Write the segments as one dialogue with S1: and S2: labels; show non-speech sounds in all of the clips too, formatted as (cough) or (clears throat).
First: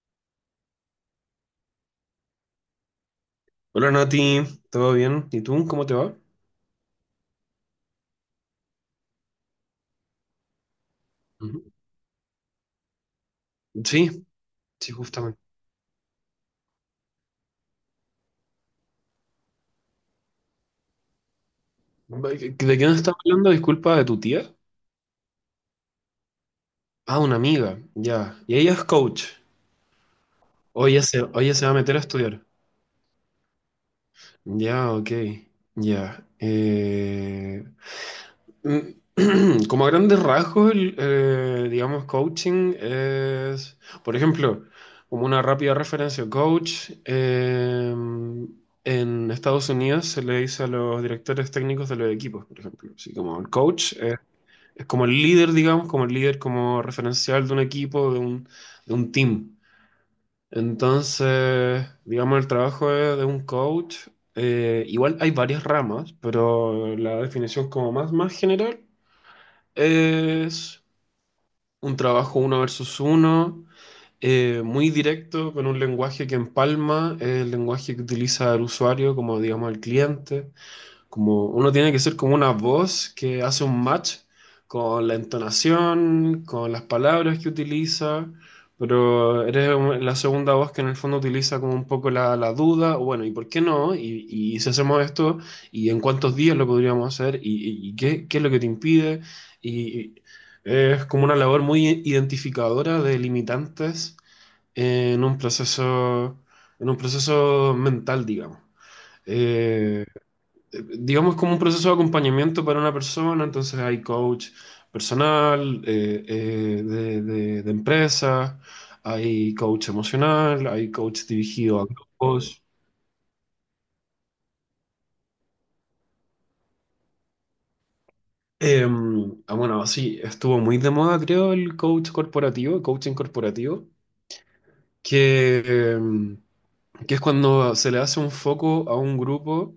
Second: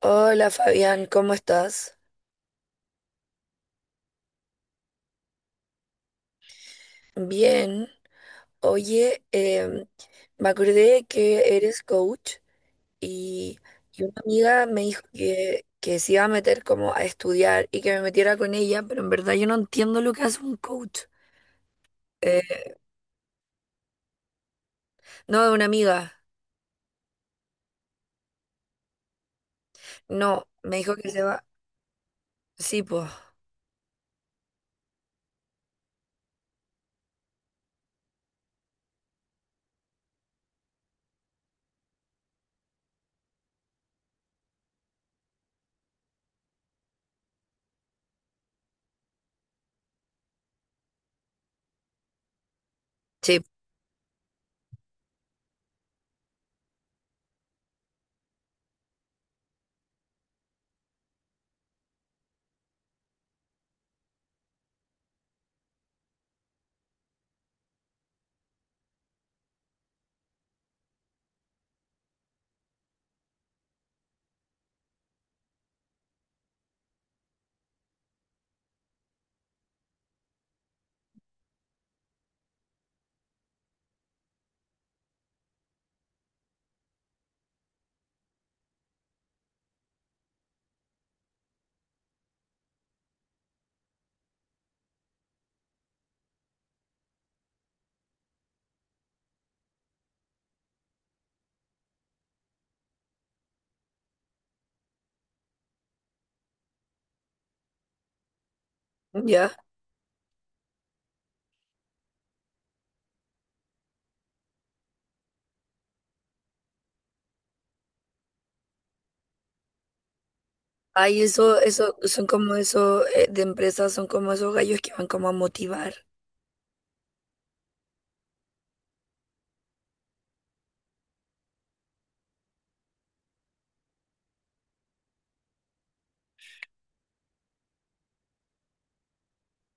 S1: Hola Fabián, ¿cómo estás?
S2: Hola Nati, ¿todo bien? ¿Y tú? ¿Cómo te va?
S1: Bien. Oye, me acordé que
S2: Ujú.
S1: eres coach y, y
S2: Sí,
S1: una amiga me
S2: sí,
S1: dijo
S2: justamente.
S1: que se iba a meter como a estudiar y que me metiera con ella, pero en verdad yo no entiendo lo que hace un coach. Eh,
S2: ¿De qué nos estás hablando? Disculpa, ¿de tu tía?
S1: no, una amiga.
S2: Ah, una amiga, ya. Y ella es coach.
S1: No, me
S2: Hoy
S1: dijo
S2: ella
S1: que
S2: se,
S1: se
S2: o
S1: va.
S2: ella se va a meter a estudiar.
S1: Sí, pues.
S2: Ya, ok, ya. Mm, (clears throat) como a grandes rasgos, digamos, coaching es, por ejemplo, como una rápida referencia, en Estados Unidos se le dice a los directores técnicos de los equipos, por ejemplo, así como
S1: Sí,
S2: el coach, es como el líder, digamos, como el líder como referencial de un equipo, de un team. Entonces, digamos, el trabajo de un coach, igual hay varias ramas, pero la definición como más, más general. Es un trabajo uno versus uno, muy directo, con un lenguaje que empalma, el lenguaje que utiliza el usuario como, digamos, el cliente. Como uno tiene que ser como una voz que hace un match con la entonación, con las palabras que utiliza, pero eres la segunda voz que en el fondo utiliza como un poco la duda, o bueno, ¿y por qué no? Y si hacemos esto, ¿y en cuántos días lo podríamos hacer? ¿Y qué es lo que te impide? Y es como una labor muy identificadora de limitantes en un proceso, en un proceso mental, digamos.
S1: ya.
S2: Eh, digamos, como un proceso de acompañamiento para una persona, entonces hay coach personal, de de empresa, hay coach emocional, hay
S1: Ay,
S2: coach
S1: eso,
S2: dirigido a
S1: eso, son como
S2: grupos.
S1: esos de empresas, son como esos gallos que van como a motivar.
S2: Eh, ah, bueno, sí, estuvo muy de moda, creo, el coach corporativo, el coaching corporativo, que, que es cuando se le hace un foco a un grupo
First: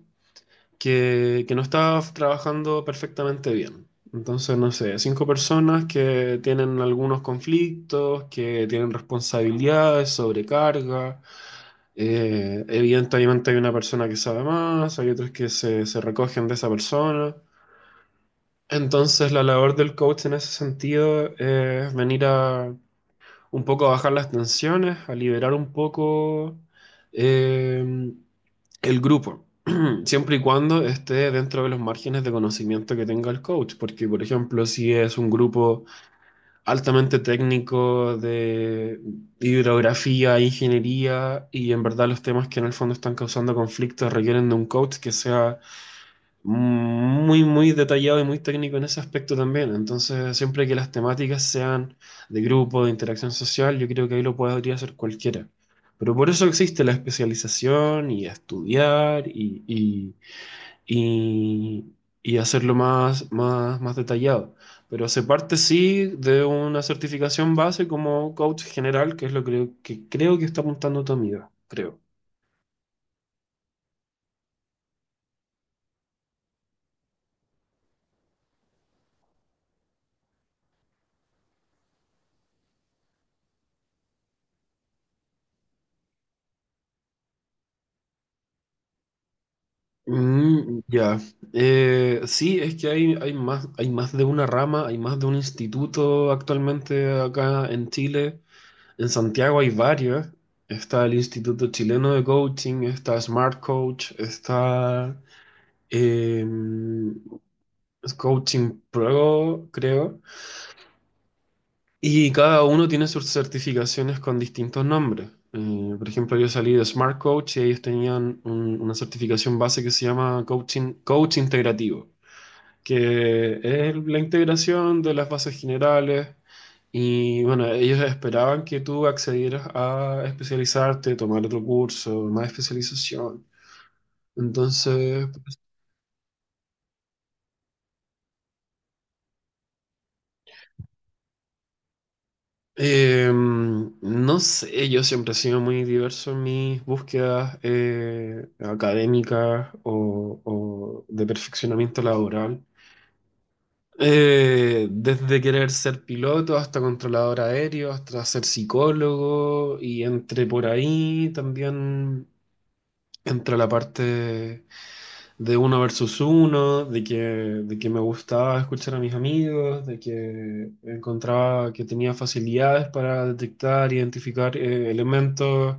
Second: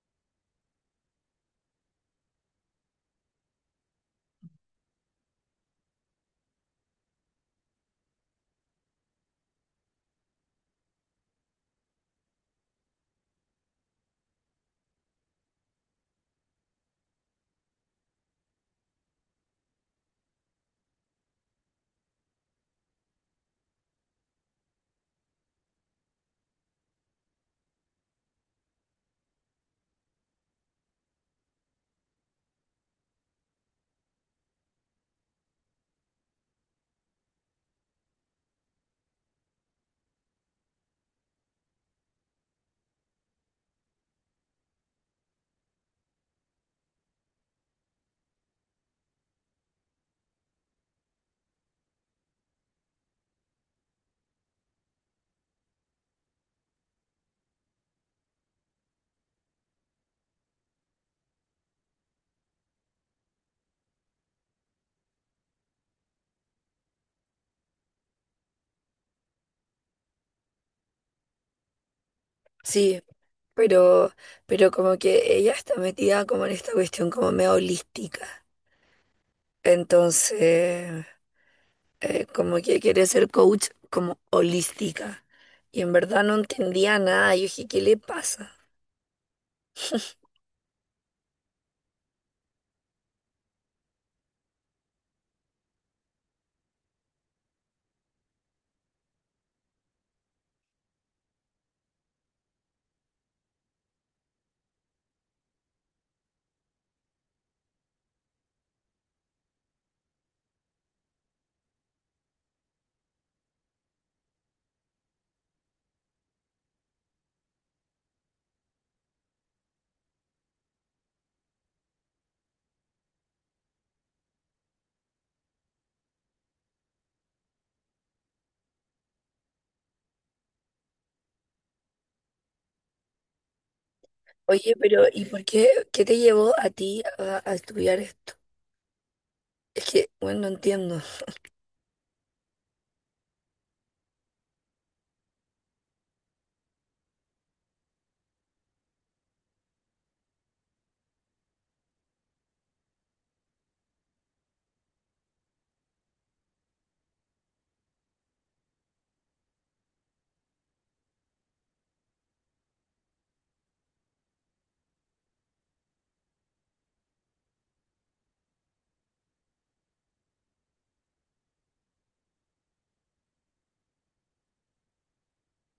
S2: que no está trabajando perfectamente bien. Entonces, no sé, cinco personas que tienen algunos conflictos, que tienen responsabilidades, sobrecarga. Evidentemente hay una persona que sabe más, hay otros que se recogen de esa persona. Entonces, la labor del coach en ese sentido es venir a un poco a bajar las tensiones, a liberar un poco eh, el grupo, (clears throat) siempre y cuando esté dentro de los márgenes de conocimiento que tenga el coach, porque por ejemplo, si es un grupo altamente técnico de hidrografía, ingeniería, y en verdad los temas que en el fondo están causando conflictos requieren de un coach que sea muy, muy detallado y muy técnico en ese aspecto también. Entonces, siempre que las temáticas sean de grupo, de interacción social, yo creo que ahí lo podría hacer cualquiera. Pero por eso existe la especialización y estudiar y, y, y- y hacerlo más, más, más detallado. Pero se parte sí de una certificación base como coach general, que es lo que creo que está apuntando tu amiga, creo.
S1: Sí. Pero, pero como que ella está metida como en esta cuestión como medio holística. Entonces, como que quiere ser coach como holística. Y en verdad no entendía nada. Yo dije, ¿qué le pasa?
S2: Mm, ya. Sí, es que hay más de una rama, hay más de un instituto actualmente acá en Chile. En Santiago hay varios. Está el Instituto Chileno de Coaching, está Smart Coach, está eh, Coaching Pro, creo. Y cada uno tiene sus certificaciones con distintos nombres. Por ejemplo, yo salí de Smart Coach y ellos tenían una certificación base que se llama Coaching, Coach Integrativo, que es la integración de las bases generales. Y bueno, ellos esperaban que tú accedieras a especializarte, tomar otro curso, más especialización.
S1: Oye, ¿pero y
S2: Entonces,
S1: por qué, qué te llevó a ti a estudiar esto? Es que, bueno, no entiendo. (laughs)
S2: no sé, yo siempre he sido muy diverso en mis búsquedas académicas o de perfeccionamiento laboral. Desde querer ser piloto hasta controlador aéreo, hasta ser psicólogo y entre por ahí también entra la parte de uno versus uno, de que me gustaba escuchar a mis amigos, de que encontraba que tenía facilidades para detectar, identificar elementos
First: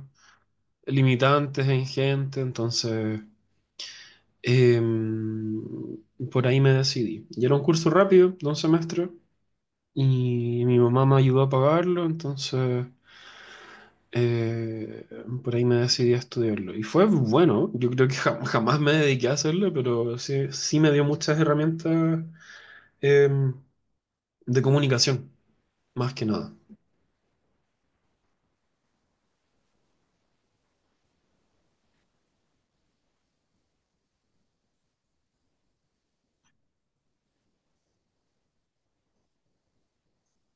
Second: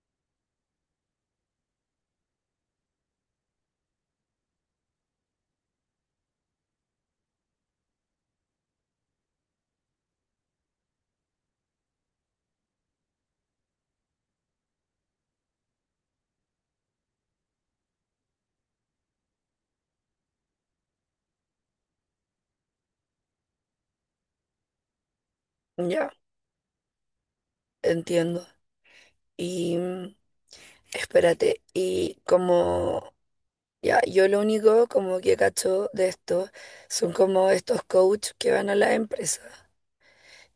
S2: limitantes en gente, entonces em, por ahí me decidí. Y era un curso rápido, de un semestre y mi mamá me ayudó a pagarlo, entonces eh, por ahí me decidí a estudiarlo. Y fue bueno, yo creo que (laughs) jamás me dediqué a hacerlo, pero sí, sí me dio muchas herramientas em, de comunicación,
S1: Ya,
S2: más que nada.
S1: entiendo. Y mm, espérate, y como ya, yo lo único como que cacho de esto son como estos coaches que van a la empresa.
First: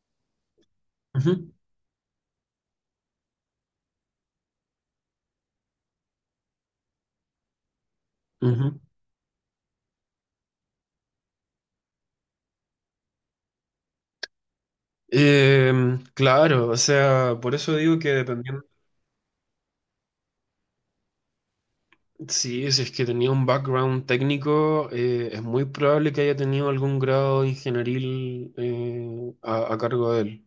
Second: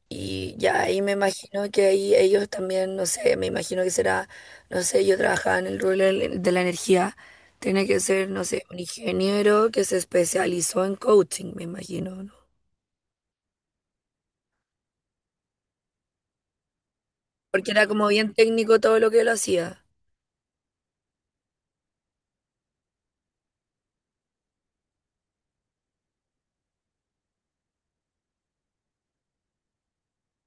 S1: Y ya ahí me
S2: Ujú,
S1: imagino que ahí ellos también, no sé, me imagino que será, no sé, yo trabajaba en el rubro del- de la energía, tiene que ser, no sé,
S2: ujú.
S1: un ingeniero que se especializó en coaching, me imagino, ¿no?
S2: Claro, o sea, por
S1: Porque
S2: eso
S1: era
S2: digo
S1: como
S2: que
S1: bien
S2: dependiendo,
S1: técnico todo lo que él hacía.
S2: sí, si es que tenía un background técnico, es muy probable que haya tenido algún grado ingenieril eh, a cargo de él.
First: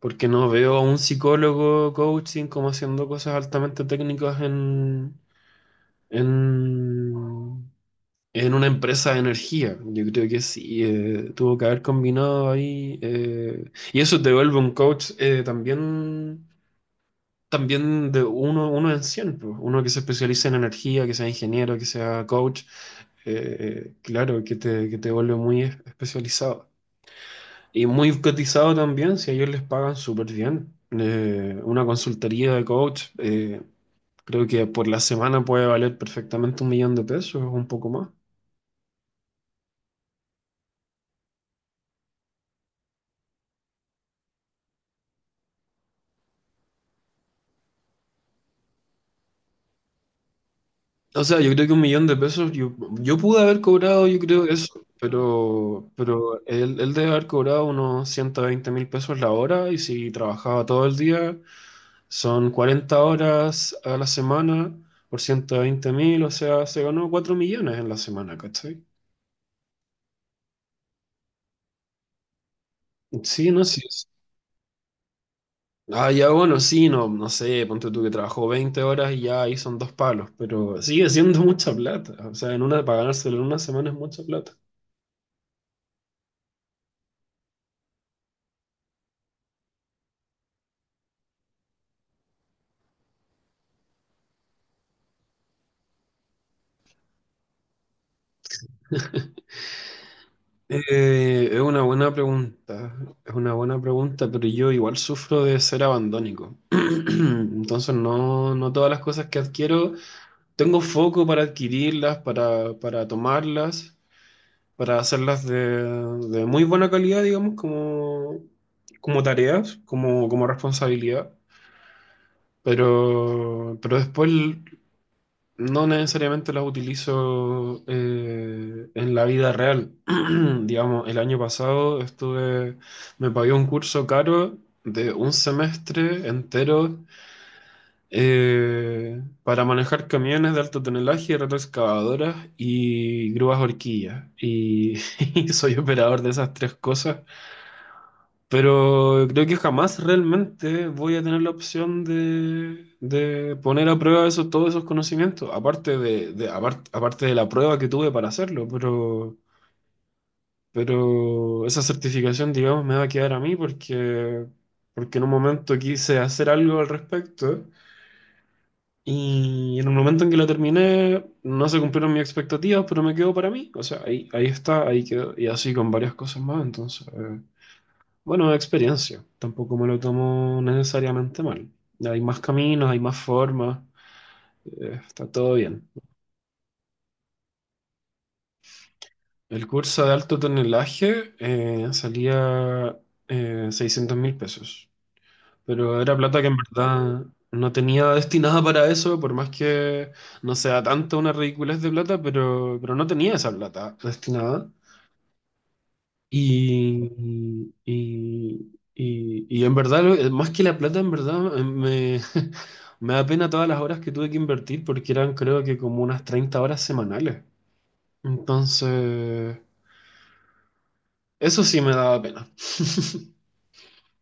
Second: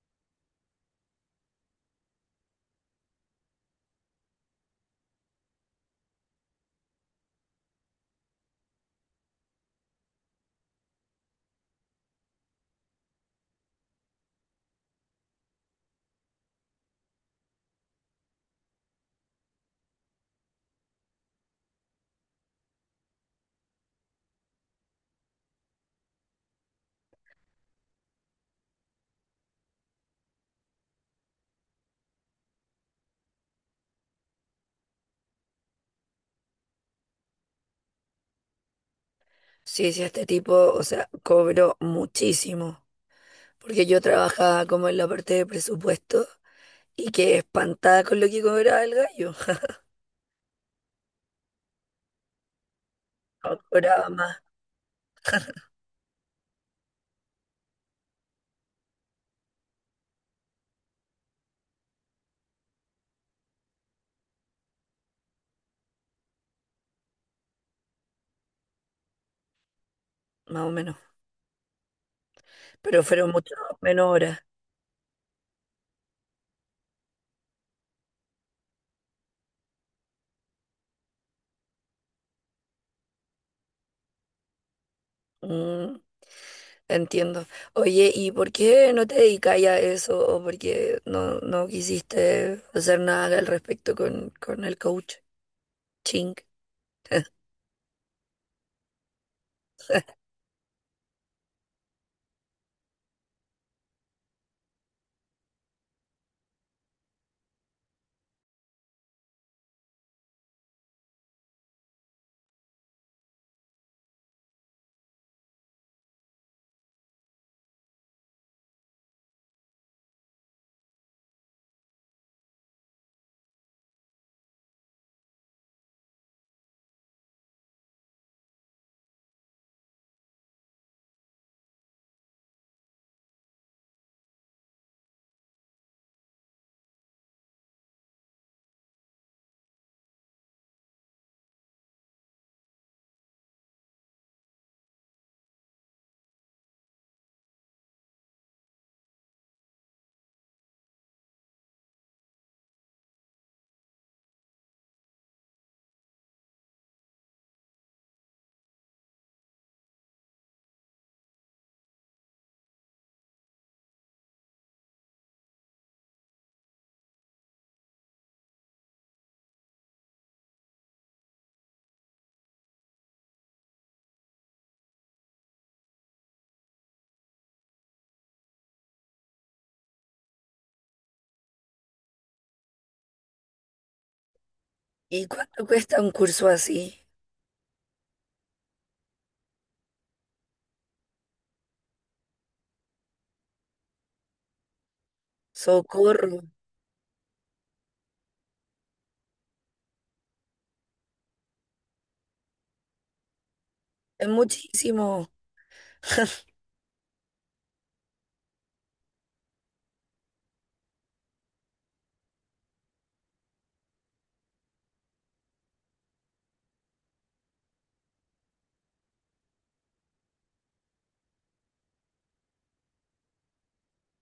S2: Porque no veo a un psicólogo coaching como haciendo cosas altamente técnicas en, en una empresa de energía. Yo creo que sí, tuvo que haber combinado ahí. Y eso te vuelve un coach también de uno en cien, pues. Uno que se especialice en energía, que sea ingeniero, que sea coach. Claro, que te vuelve muy especializado. Y muy cotizado también, si a ellos les pagan súper bien. Una consultoría de coach, creo que por la semana puede valer perfectamente 1 millón de pesos o un poco más.
S1: Sí, sí, este tipo, o sea, cobró muchísimo, porque yo trabajaba como en la parte de presupuesto. Y quedé espantada con lo que cobraba el gallo.
S2: O sea, yo creo que 1 millón de pesos, yo, yo pude
S1: No,
S2: haber cobrado,
S1: cobraba
S2: yo
S1: más,
S2: creo eso, pero él debe haber cobrado unos 120.000 pesos la hora y si trabajaba todo el día, son 40 horas a la semana por 120.000, o sea, se ganó 4 millones en la semana, ¿cachai?
S1: más o menos. Pero fueron
S2: Sí,
S1: mucho
S2: no sé.
S1: menos horas.
S2: Ah, ya bueno, sí, no, no sé, ponte tú que trabajó 20 horas y ya ahí son dos palos, pero sigue siendo mucha plata. O sea, en una, para ganárselo en una semana es mucha plata.
S1: Mm, entiendo. Oye, ¿y por qué no te dedicas a eso? ¿O por qué no, no quisiste hacer nada al respecto con el coach? Ching. (laughs)
S2: Es una buena pregunta, es una buena pregunta, pero yo igual sufro de ser abandónico. (clears throat) Entonces no, no todas las cosas que adquiero, tengo foco para adquirirlas, para tomarlas, para hacerlas de muy buena calidad, digamos, como, como tareas, como, como responsabilidad. Pero después no necesariamente las utilizo en la vida real. (clears throat) Digamos, el año pasado estuve, me pagué un curso caro de un semestre entero para manejar camiones de alto tonelaje, retroexcavadoras y grúas horquillas. Y, (laughs) y soy operador de esas tres cosas pero creo que jamás realmente voy a tener la opción de poner a prueba eso, todos esos conocimientos, aparte de aparte de la prueba que tuve para hacerlo, pero esa certificación, digamos, me va a quedar a mí porque en un momento quise hacer algo al respecto y en un momento en que la terminé no se cumplieron mis expectativas, pero me quedó para mí, o sea, ahí, ahí está, ahí quedó, y así con varias cosas más, entonces... bueno, experiencia. Tampoco me lo tomo necesariamente mal. Hay más caminos, hay más formas.
S1: ¿Y
S2: Está todo
S1: cuánto
S2: bien.
S1: cuesta un curso así?
S2: El curso de alto tonelaje salía 600 mil pesos. Pero era
S1: Socorro.
S2: plata que en verdad no tenía destinada para eso, por más que no sea tanta una ridiculez de plata, pero no tenía esa plata
S1: Es
S2: destinada.
S1: muchísimo. (laughs)
S2: Y, y en verdad, más que la plata, en verdad, me, (laughs) me da pena todas las horas que tuve que invertir porque eran creo que como unas 30 horas semanales. Entonces, eso sí me daba pena. (laughs)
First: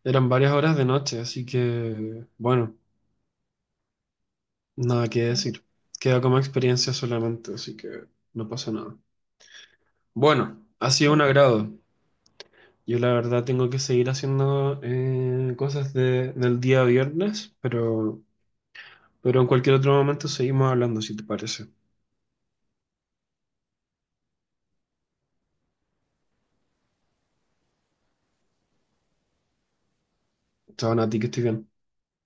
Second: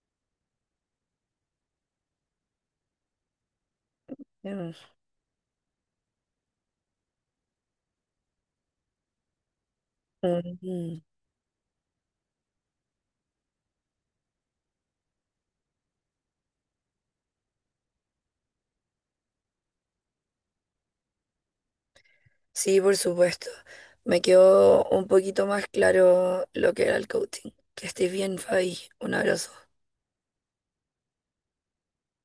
S2: Eran varias horas de noche, así que, bueno, nada que decir. Queda como experiencia solamente, así que no pasa nada.
S1: Mm,
S2: Bueno, ha
S1: mm,
S2: sido un agrado. Yo la verdad tengo que seguir haciendo cosas del día viernes, pero en cualquier otro momento seguimos hablando, si te parece.
S1: sí, por supuesto. Me quedó un poquito más claro lo que era el coaching. Que estés bien, Fabi. Un abrazo.
S2: Chao, Nati, que estoy bien.